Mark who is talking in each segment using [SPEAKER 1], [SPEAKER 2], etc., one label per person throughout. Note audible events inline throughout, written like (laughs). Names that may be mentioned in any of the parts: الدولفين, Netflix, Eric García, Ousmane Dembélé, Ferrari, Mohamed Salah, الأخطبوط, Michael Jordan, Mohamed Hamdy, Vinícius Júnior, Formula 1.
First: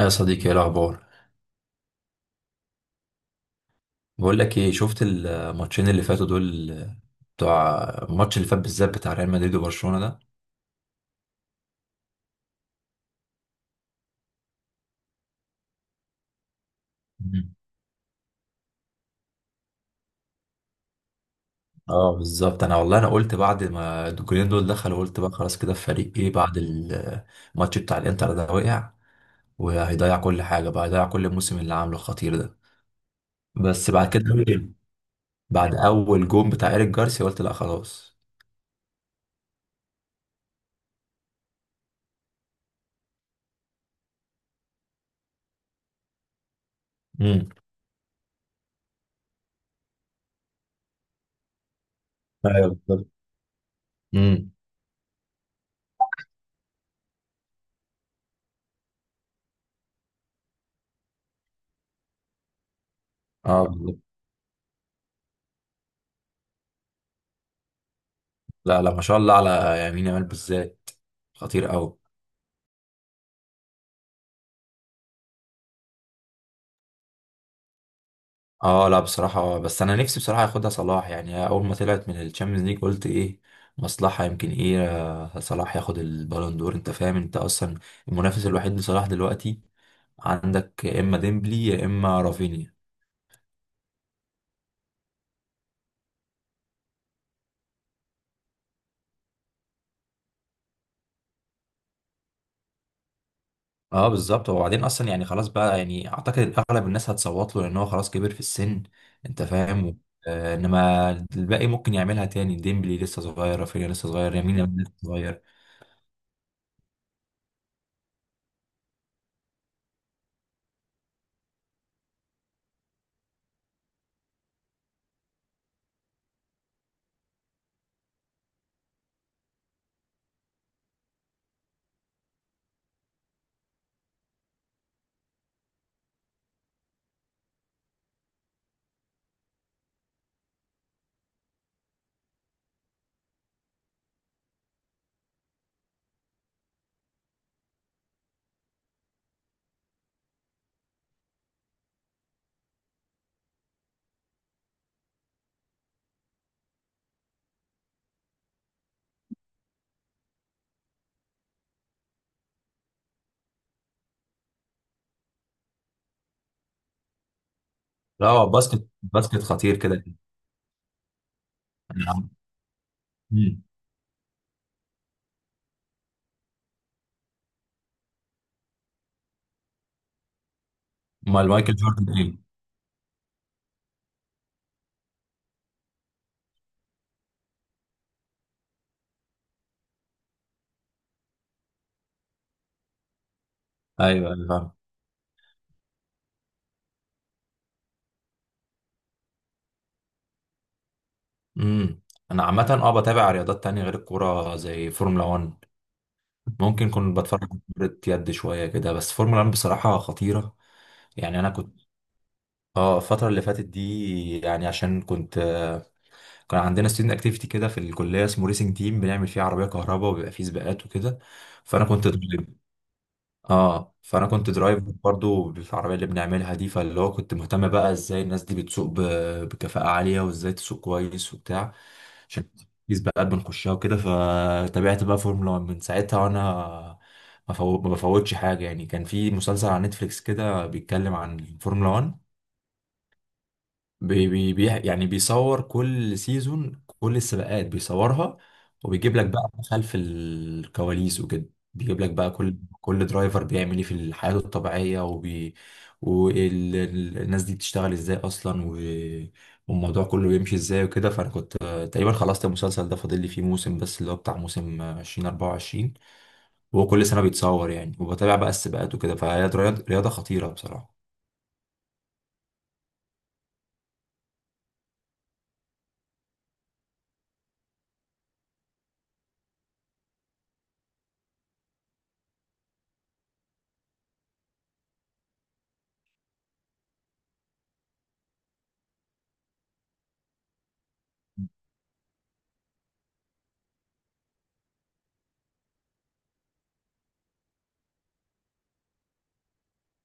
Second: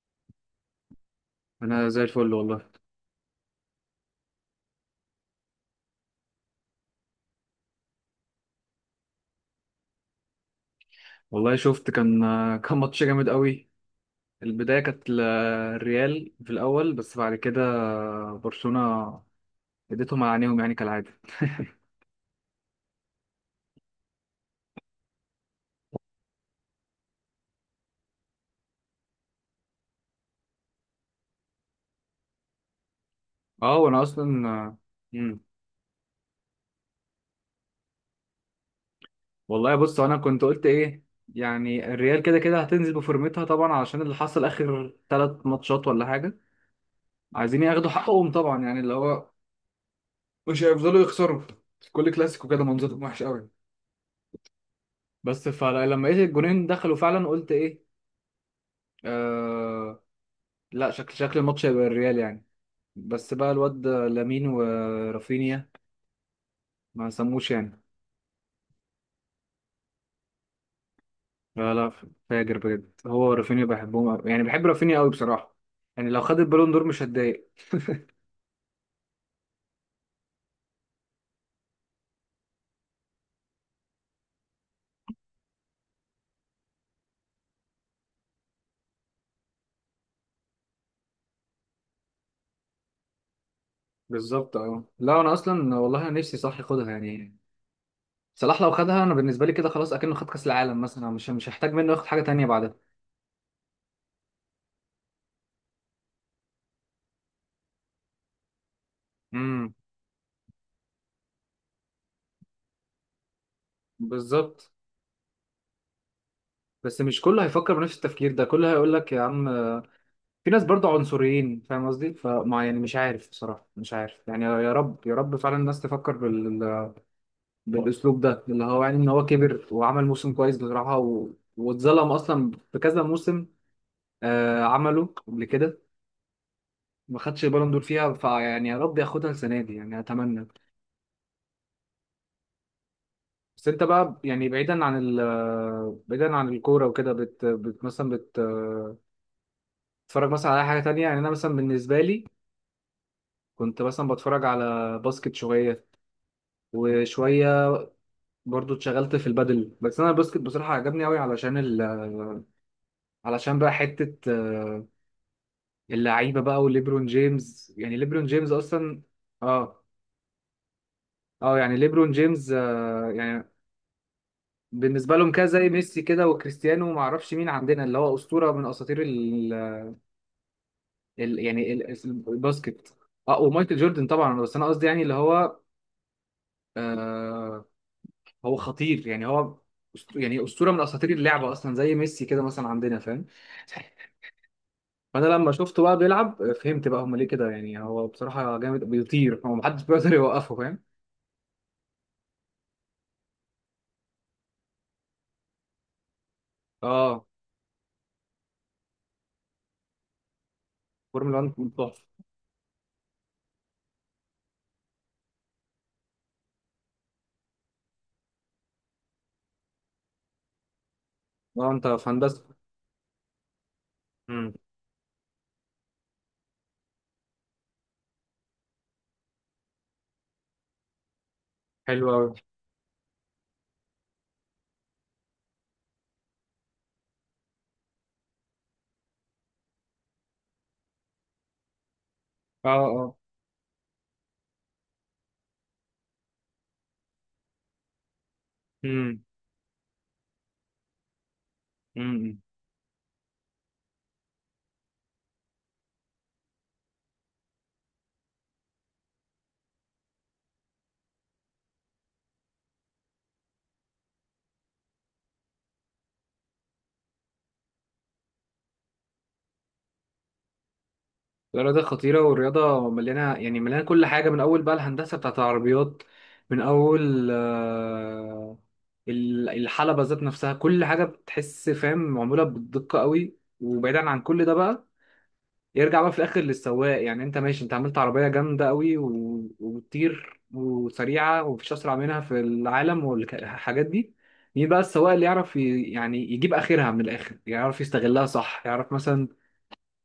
[SPEAKER 1] يا صديقي ايه الاخبار؟
[SPEAKER 2] انا زي الفل والله.
[SPEAKER 1] بقول لك ايه، شفت الماتشين اللي فاتوا دول؟ بتوع الماتش اللي فات بالذات، بتاع ريال مدريد وبرشلونة ده.
[SPEAKER 2] والله شفت. كان ماتش جامد قوي. البدايه كانت الريال في الاول، بس بعد
[SPEAKER 1] مم.
[SPEAKER 2] كده برشلونه اديتهم على عينيهم يعني كالعاده.
[SPEAKER 1] اه بالظبط. انا والله انا قلت بعد ما الجولين دول دخلوا، قلت بقى خلاص، كده الفريق ايه بعد الماتش بتاع الانتر ده وقع، وهيضيع كل حاجه، بقى هيضيع كل الموسم اللي عامله الخطير ده.
[SPEAKER 2] اه
[SPEAKER 1] بس
[SPEAKER 2] وانا
[SPEAKER 1] بعد
[SPEAKER 2] اصلا
[SPEAKER 1] كده أوكي.
[SPEAKER 2] امم
[SPEAKER 1] بعد اول جون بتاع ايريك جارسيا قلت لا خلاص.
[SPEAKER 2] والله بص، انا كنت قلت ايه؟ يعني الريال كده كده هتنزل بفورمتها طبعا، علشان اللي حصل اخر ثلاث ماتشات ولا حاجه.
[SPEAKER 1] امم.
[SPEAKER 2] عايزين ياخدوا حقهم طبعا، يعني اللي هو مش هيفضلوا يخسروا كل كلاسيكو كده،
[SPEAKER 1] ايوه
[SPEAKER 2] منظرهم
[SPEAKER 1] بالظبط.
[SPEAKER 2] وحش قوي.
[SPEAKER 1] امم.
[SPEAKER 2] بس فلما لقيت الجونين دخلوا فعلا قلت ايه؟ آه، لا، شكل الماتش هيبقى الريال يعني. بس بقى
[SPEAKER 1] اه
[SPEAKER 2] الواد
[SPEAKER 1] بالظبط.
[SPEAKER 2] ده لامين ورافينيا ما سموش يعني.
[SPEAKER 1] لا لا ما شاء الله، على يمين يامال بالذات، خطير
[SPEAKER 2] لا لا،
[SPEAKER 1] قوي.
[SPEAKER 2] فاجر بجد، هو ورافينيا بحبهم أوي. يعني بحب رافينيا قوي بصراحة، يعني لو خد البالون دور مش هتضايق.
[SPEAKER 1] اه لا بصراحة بس انا نفسي بصراحة ياخدها صلاح يعني. اول ما طلعت من الشامبيونز ليج قلت ايه، مصلحة، يمكن ايه صلاح ياخد البالون دور. انت فاهم انت اصلا؟ المنافس الوحيد لصلاح دلوقتي عندك، يا اما ديمبلي يا اما رافينيا.
[SPEAKER 2] بالظبط. اه لا، انا اصلا والله انا نفسي صح ياخدها يعني. صلاح لو خدها، انا بالنسبة لي كده خلاص اكنه خد كاس العالم مثلا، مش هحتاج منه ياخد حاجة تانية بعدها.
[SPEAKER 1] اه بالظبط. وبعدين اصلا يعني خلاص بقى، يعني اعتقد اغلب الناس هتصوت له لان هو خلاص كبر في السن. انت
[SPEAKER 2] امم.
[SPEAKER 1] فاهم؟ آه انما الباقي ممكن يعملها تاني، ديمبلي لسه صغير، رافينيا لسه صغير، يمين
[SPEAKER 2] بالظبط.
[SPEAKER 1] يامال لسه صغير.
[SPEAKER 2] بس مش كله هيفكر بنفس التفكير ده، كله هيقول لك يا عم في ناس برضه عنصريين، فاهم قصدي؟ فما يعني مش عارف بصراحة، مش عارف يعني. يا رب يا رب فعلا الناس تفكر بالأسلوب ده، اللي هو يعني إن هو كبر وعمل موسم كويس بصراحة، و... واتظلم أصلا في كذا موسم. عمله قبل كده، ما خدش البالون دور فيها. فيعني يا رب ياخدها السنة دي يعني، أتمنى. بس أنت بقى، يعني بعيدا عن بعيدا عن الكورة وكده، بت... بت... مثلا بت... آه، بتتفرج مثلا على أي حاجة تانية؟ يعني أنا مثلا بالنسبة لي كنت مثلا بتفرج على باسكت شوية، وشوية برضو اتشغلت في البادل. بس انا الباسكت بصراحه عجبني قوي، علشان علشان بقى حته اللعيبه بقى وليبرون جيمس، يعني ليبرون
[SPEAKER 1] لا هو
[SPEAKER 2] جيمس
[SPEAKER 1] باسكت،
[SPEAKER 2] اصلا.
[SPEAKER 1] باسكت خطير
[SPEAKER 2] اه
[SPEAKER 1] كده.
[SPEAKER 2] اه، يعني ليبرون جيمس يعني
[SPEAKER 1] مم.
[SPEAKER 2] بالنسبه لهم كده زي ميسي كده وكريستيانو، وما اعرفش مين عندنا اللي هو اسطوره من اساطير ال
[SPEAKER 1] امال
[SPEAKER 2] يعني
[SPEAKER 1] مايكل
[SPEAKER 2] ال-
[SPEAKER 1] جوردن ايه؟
[SPEAKER 2] الباسكت. اه ومايكل جوردن طبعا. بس انا قصدي يعني اللي هو آه هو خطير، يعني هو يعني اسطوره من اساطير اللعبه اصلا، زي ميسي كده مثلا عندنا، فاهم؟
[SPEAKER 1] ايوه ايوه فاهم.
[SPEAKER 2] فانا لما شفته بقى بيلعب فهمت بقى هم ليه كده، يعني هو بصراحه جامد، بيطير، هو محدش بيقدر يوقفه، فاهم.
[SPEAKER 1] امم. انا عامه اه بتابع رياضات تانية غير الكوره، زي فورمولا 1. ممكن كنت
[SPEAKER 2] اه.
[SPEAKER 1] بتفرج على كرة يد شويه كده، بس فورمولا 1 بصراحه خطيره.
[SPEAKER 2] فورمولا
[SPEAKER 1] يعني انا
[SPEAKER 2] 1
[SPEAKER 1] كنت
[SPEAKER 2] تحفه.
[SPEAKER 1] اه الفتره اللي فاتت دي يعني عشان كنت كان عندنا ستودنت اكتيفيتي كده في الكليه اسمه ريسنج تيم، بنعمل فيه عربيه كهرباء وبيبقى فيه سباقات وكده.
[SPEAKER 2] اه
[SPEAKER 1] فانا
[SPEAKER 2] انت
[SPEAKER 1] كنت
[SPEAKER 2] في
[SPEAKER 1] ضد.
[SPEAKER 2] هندسه.
[SPEAKER 1] اه فانا كنت
[SPEAKER 2] امم
[SPEAKER 1] درايف برضو بالعربيه اللي بنعملها دي، فاللي هو كنت مهتم بقى ازاي الناس دي بتسوق بكفاءه عاليه، وازاي تسوق كويس وبتاع،
[SPEAKER 2] حلو قوي.
[SPEAKER 1] عشان سباقات بنخشها وكده. فتابعت بقى فورمولا 1 من ساعتها، وانا ما بفوتش حاجه يعني. كان في مسلسل على نتفليكس كده بيتكلم عن الفورمولا 1،
[SPEAKER 2] اه. اه.
[SPEAKER 1] يعني بيصور كل سيزون، كل السباقات بيصورها، وبيجيب
[SPEAKER 2] امم.
[SPEAKER 1] لك بقى خلف الكواليس وكده، بيجيب
[SPEAKER 2] امم.
[SPEAKER 1] لك بقى
[SPEAKER 2] إمم.
[SPEAKER 1] كل درايفر بيعمل ايه في حياته الطبيعية، وبي والناس دي بتشتغل ازاي اصلا، و... والموضوع كله بيمشي ازاي وكده. فانا كنت تقريبا خلصت المسلسل ده، فاضل لي فيه موسم بس، اللي هو بتاع موسم 2024. وهو كل سنة بيتصور يعني، وبتابع بقى السباقات وكده. فهي رياضة خطيرة بصراحة.
[SPEAKER 2] الرياضه خطيره، والرياضه مليانه، يعني مليانه كل حاجه، من اول بقى الهندسه بتاعت العربيات، من اول الحلبة ذات نفسها، كل حاجة بتحس فاهم معمولة بالدقة قوي. وبعيدا عن كل ده بقى، يرجع بقى في الاخر للسواق، يعني انت ماشي، انت عملت عربيه جامده قوي و... وبتطير وسريعه ومفيش اسرع منها في العالم والحاجات دي، مين بقى السواق اللي يعرف يعني يجيب اخرها من الاخر، يعرف يستغلها صح، يعرف مثلا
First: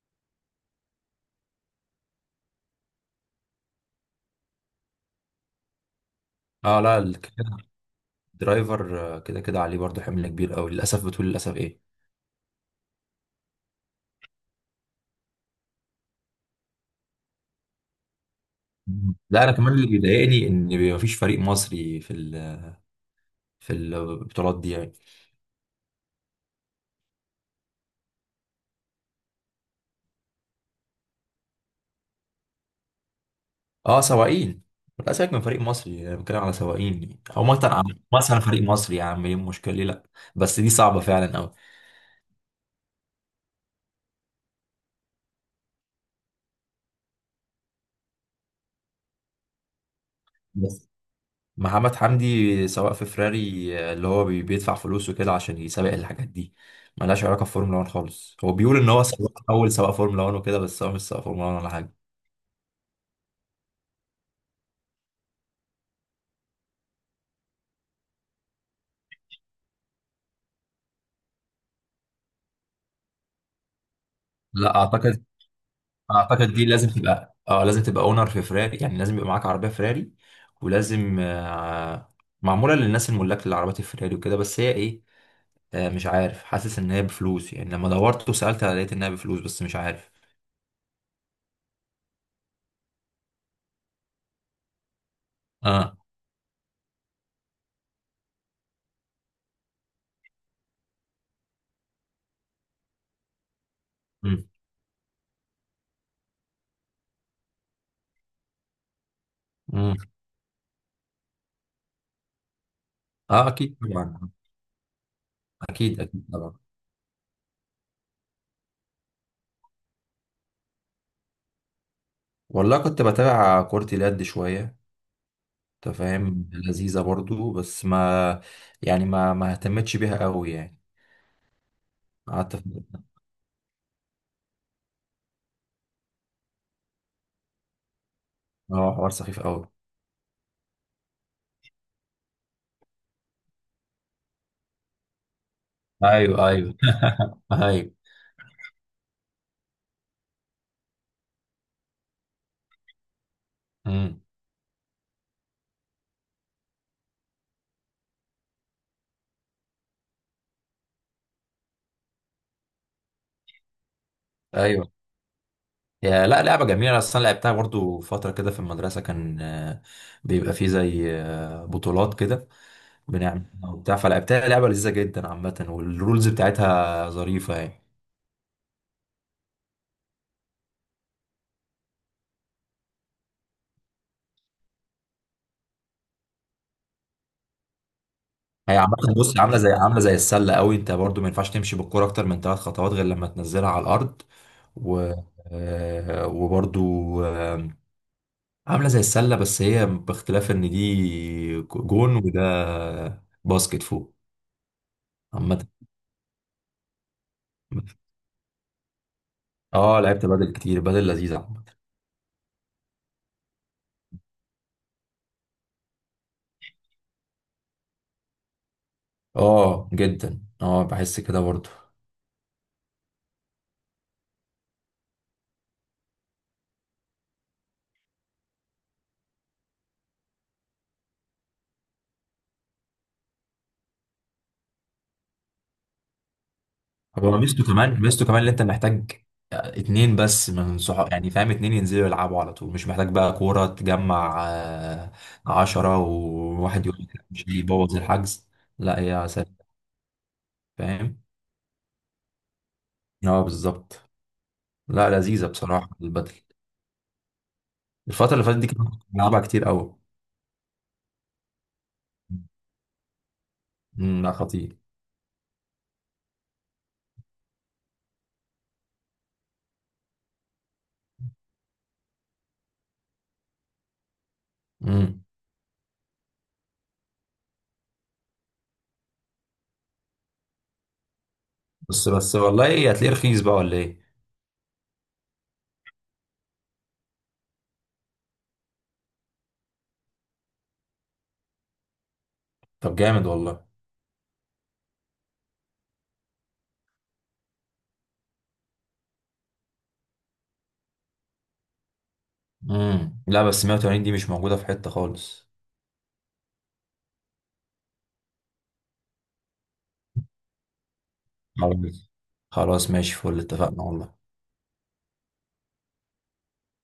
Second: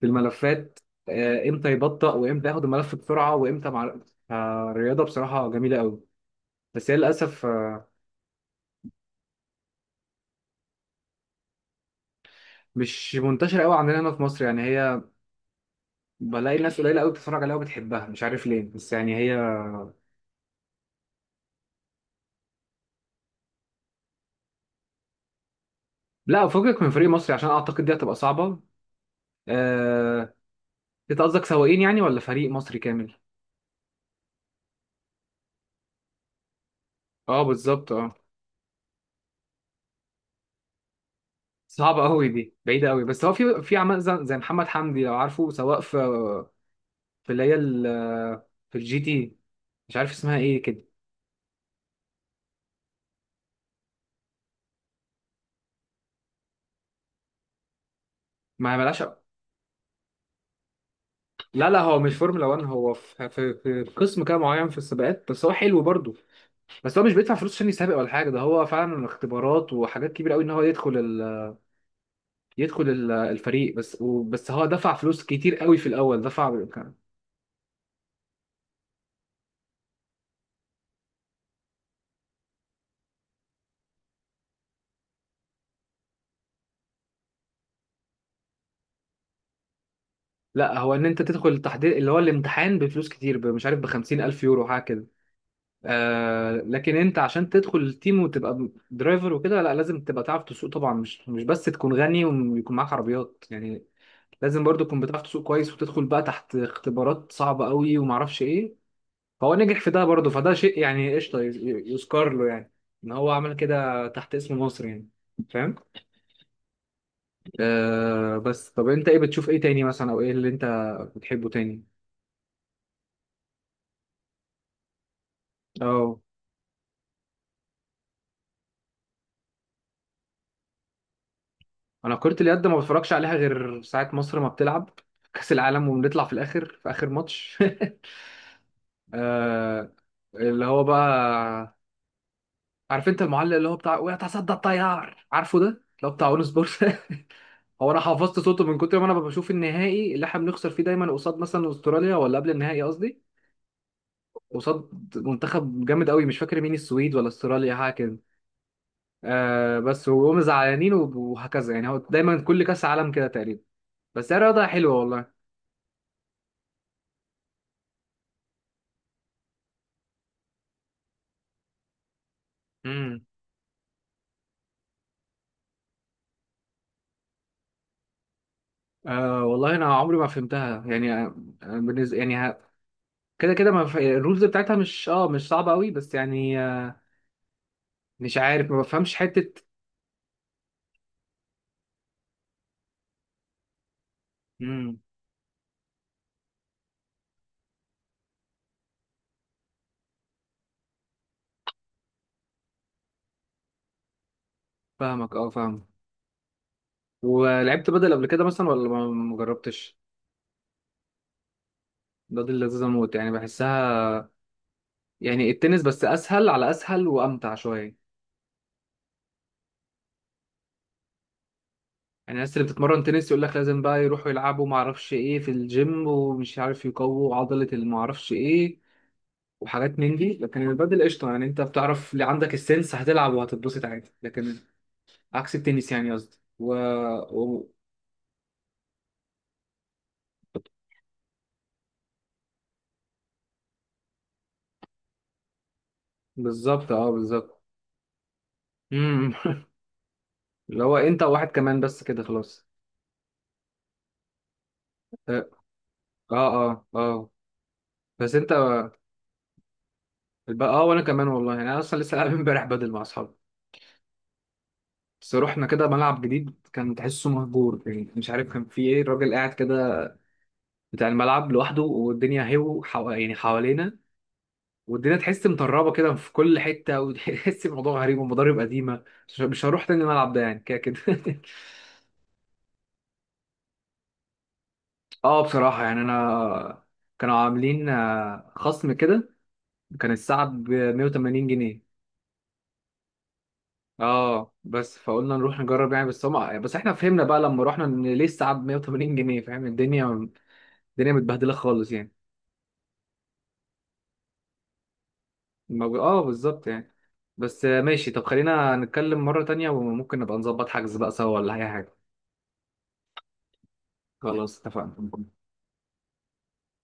[SPEAKER 2] في الملفات امتى يبطأ وامتى ياخد الملف بسرعه، وامتى مع الرياضه بصراحه جميله قوي.
[SPEAKER 1] اه
[SPEAKER 2] بس هي
[SPEAKER 1] لا
[SPEAKER 2] للاسف
[SPEAKER 1] درايفر كده كده عليه برضه حمل كبير قوي للاسف. بتقول للاسف ايه؟
[SPEAKER 2] مش منتشره قوي عندنا هنا في مصر، يعني هي بلاقي الناس قليله قوي بتتفرج عليها وبتحبها، مش عارف ليه، بس يعني
[SPEAKER 1] مم.
[SPEAKER 2] هي.
[SPEAKER 1] لا انا كمان اللي بيضايقني ان بيبقى مفيش فريق مصري في ال، في البطولات دي يعني.
[SPEAKER 2] لا، فكك من فريق مصري عشان اعتقد دي هتبقى صعبه. آه... انت قصدك سواقين يعني ولا فريق مصري كامل؟
[SPEAKER 1] اه سواقين. لا سيبك من فريق مصري، انا بتكلم على سواقين يعني.
[SPEAKER 2] اه
[SPEAKER 1] او مثلا
[SPEAKER 2] بالظبط اه.
[SPEAKER 1] مثلا فريق مصري، يا عم ايه المشكله؟ ليه لا؟ بس دي صعبه فعلا قوي.
[SPEAKER 2] صعبة قوي دي، بعيدة قوي. بس هو في عمال زي محمد حمدي، لو عارفه، سواق في في اللي هي ال- في الجي تي، مش عارف اسمها ايه كده.
[SPEAKER 1] بس محمد حمدي سواق في فراري اللي هو بيدفع فلوسه كده عشان يسابق الحاجات دي، ملهاش علاقه بفورمولا 1 خالص. هو
[SPEAKER 2] ما
[SPEAKER 1] بيقول ان
[SPEAKER 2] ملهاش.
[SPEAKER 1] هو سواق، اول سواق فورمولا 1 وكده، بس هو مش سواق فورمولا 1
[SPEAKER 2] لا
[SPEAKER 1] ولا
[SPEAKER 2] لا،
[SPEAKER 1] حاجه.
[SPEAKER 2] هو مش فورمولا 1، هو في قسم كده معين في السباقات. بس هو حلو برضه. بس هو مش بيدفع فلوس عشان يسابق ولا حاجة، ده هو فعلا اختبارات وحاجات كبيرة قوي ان هو يدخل الفريق بس. بس هو
[SPEAKER 1] لا
[SPEAKER 2] دفع فلوس
[SPEAKER 1] اعتقد،
[SPEAKER 2] كتير قوي في الاول، دفع.
[SPEAKER 1] اعتقد دي لازم تبقى اه لازم تبقى اونر في فراري، يعني لازم يبقى معاك عربيه فراري، ولازم معموله للناس الملاك للعربيات الفراري وكده. بس هي ايه مش عارف، حاسس ان هي بفلوس يعني. لما دورت وسالت لقيت انها بفلوس، بس مش عارف.
[SPEAKER 2] لا، هو ان انت تدخل التحضير اللي هو الامتحان بفلوس كتير، مش عارف، ب 50,000 يورو حاجه كده.
[SPEAKER 1] اه.
[SPEAKER 2] آه لكن انت عشان تدخل التيم وتبقى درايفر وكده، لا، لازم تبقى تعرف تسوق طبعا، مش بس تكون غني ويكون معاك عربيات يعني.
[SPEAKER 1] امم.
[SPEAKER 2] لازم برضو تكون بتعرف تسوق كويس، وتدخل بقى تحت اختبارات صعبه قوي ومعرفش ايه. فهو نجح في
[SPEAKER 1] امم.
[SPEAKER 2] ده برضو، فده شيء يعني قشطه، يذكر له يعني، ان هو
[SPEAKER 1] اه
[SPEAKER 2] عمل
[SPEAKER 1] اكيد
[SPEAKER 2] كده
[SPEAKER 1] طبعا.
[SPEAKER 2] تحت اسم مصر يعني. فاهم.
[SPEAKER 1] اكيد اكيد طبعا.
[SPEAKER 2] بس طب انت ايه بتشوف ايه تاني مثلا، او ايه اللي انت بتحبه تاني؟
[SPEAKER 1] والله كنت بتابع كرة اليد شويه. انت
[SPEAKER 2] اه،
[SPEAKER 1] فاهم لذيذه برضو، بس ما، يعني ما اهتمتش بيها قوي يعني.
[SPEAKER 2] انا كرة
[SPEAKER 1] قعدت
[SPEAKER 2] اليد ما بتفرجش عليها غير ساعة مصر ما بتلعب كأس العالم، وبنطلع في الاخر في اخر ماتش.
[SPEAKER 1] اه حوار
[SPEAKER 2] (laughs)
[SPEAKER 1] سخيف قوي.
[SPEAKER 2] آه، اللي هو بقى عارف انت المعلق اللي هو بتاع ويتصدى الطيار، عارفه ده اللي هو بتاع اون
[SPEAKER 1] ايوه ايوه.
[SPEAKER 2] سبورت.
[SPEAKER 1] (laughs)
[SPEAKER 2] (laughs) هو
[SPEAKER 1] ايوه.
[SPEAKER 2] انا حفظت صوته من كتر ما انا بشوف النهائي اللي احنا بنخسر فيه دايما قصاد مثلا استراليا، ولا قبل النهائي قصدي،
[SPEAKER 1] امم.
[SPEAKER 2] قصاد منتخب جامد قوي مش فاكر مين، السويد ولا استراليا حاجه كده. آه بس وهم زعلانين وهكذا، يعني هو دايما كل كاس عالم كده تقريبا. بس هي رياضه
[SPEAKER 1] ايوه
[SPEAKER 2] حلوه والله.
[SPEAKER 1] يا، لا لعبه جميله اصلا، لعبتها برضو فتره كده في المدرسه، كان بيبقى فيه زي بطولات كده بنعمل وبتاع، فلعبتها لعبه لذيذه جدا عامه، والرولز بتاعتها ظريفه يعني.
[SPEAKER 2] والله انا عمري ما فهمتها يعني. بالنسبه يعني ه- كده كده ما ف... الرولز بتاعتها مش صعبه قوي، بس يعني مش عارف،
[SPEAKER 1] هي
[SPEAKER 2] ما
[SPEAKER 1] عامه
[SPEAKER 2] بفهمش
[SPEAKER 1] بص،
[SPEAKER 2] حته.
[SPEAKER 1] عامله زي، عامله زي السله قوي، انت برضو ما ينفعش تمشي بالكوره اكتر من ثلاث خطوات غير لما تنزلها على الارض،
[SPEAKER 2] امم.
[SPEAKER 1] و وبرضو عامله زي السله، بس هي باختلاف ان دي جون وده باسكت فوق.
[SPEAKER 2] فاهمك. اه
[SPEAKER 1] عامه
[SPEAKER 2] فاهم. ولعبت بدل قبل كده مثلا ولا ما جربتش؟
[SPEAKER 1] اه لعبت بدل كتير، بدل لذيذة عامة.
[SPEAKER 2] بدل لذيذه موت يعني، بحسها يعني، التنس بس اسهل، على اسهل وامتع شويه.
[SPEAKER 1] اه جدا، اه بحس كده برضه.
[SPEAKER 2] يعني الناس اللي بتتمرن تنس يقول لك لازم بقى يروحوا يلعبوا ما اعرفش ايه في الجيم، ومش عارف يقووا عضله اللي ما اعرفش ايه، وحاجات من دي. لكن البادل قشطة، يعني انت بتعرف اللي عندك السنس هتلعب وهتتبسط عادي. لكن عكس التنس يعني قصدي و...
[SPEAKER 1] هو ميزته
[SPEAKER 2] و...
[SPEAKER 1] كمان، ميزته كمان اللي انت محتاج اتنين بس من صحاب يعني، فاهم، اتنين ينزلوا يلعبوا على طول، مش محتاج بقى كورة تجمع عشرة، وواحد
[SPEAKER 2] بالظبط
[SPEAKER 1] يقول
[SPEAKER 2] اه
[SPEAKER 1] لك مش،
[SPEAKER 2] بالظبط.
[SPEAKER 1] يبوظ الحجز. لا هي
[SPEAKER 2] امم.
[SPEAKER 1] سهلة.
[SPEAKER 2] (laughs) اللي هو
[SPEAKER 1] فاهم؟
[SPEAKER 2] انت وواحد كمان بس كده خلاص.
[SPEAKER 1] اه بالظبط. لا لذيذة
[SPEAKER 2] اه
[SPEAKER 1] بصراحة البدل.
[SPEAKER 2] اه اه آه.
[SPEAKER 1] الفترة
[SPEAKER 2] بس
[SPEAKER 1] اللي
[SPEAKER 2] انت
[SPEAKER 1] فاتت دي كنت بلعبها كتير قوي.
[SPEAKER 2] اه، وانا كمان والله، يعني انا اصلا لسه لاعب امبارح بدل مع اصحابي.
[SPEAKER 1] امم. لا خطير.
[SPEAKER 2] بس رحنا كده ملعب جديد كان تحسه مهجور، يعني مش عارف كان فيه ايه، الراجل قاعد كده بتاع الملعب لوحده، والدنيا يعني حوالينا، والدنيا
[SPEAKER 1] امم.
[SPEAKER 2] تحس مطربه كده في كل حته، وتحس الموضوع غريب، ومضارب قديمه. مش هروح تاني الملعب ده يعني كده كده. (laughs)
[SPEAKER 1] بس بس والله ايه، هتلاقيه رخيص بقى ولا ايه؟
[SPEAKER 2] اه بصراحه يعني انا كانوا عاملين خصم كده، كان الساعه ب 180 جنيه.
[SPEAKER 1] طب جامد والله.
[SPEAKER 2] اه بس فقلنا نروح نجرب يعني. بس هم بس احنا فهمنا بقى لما رحنا ان ليه الساعه ب 180 جنيه، فاهم؟ الدنيا متبهدله خالص يعني.
[SPEAKER 1] امم. لا بس 180 دي مش موجودة في حتة خالص.
[SPEAKER 2] اه بالظبط يعني. بس ماشي. طب خلينا نتكلم مره تانية، وممكن نبقى نظبط حجز بقى سوا، ولا اي حاجه.
[SPEAKER 1] خلاص. خلاص ماشي فل، اتفقنا والله.
[SPEAKER 2] خلاص اتفقنا.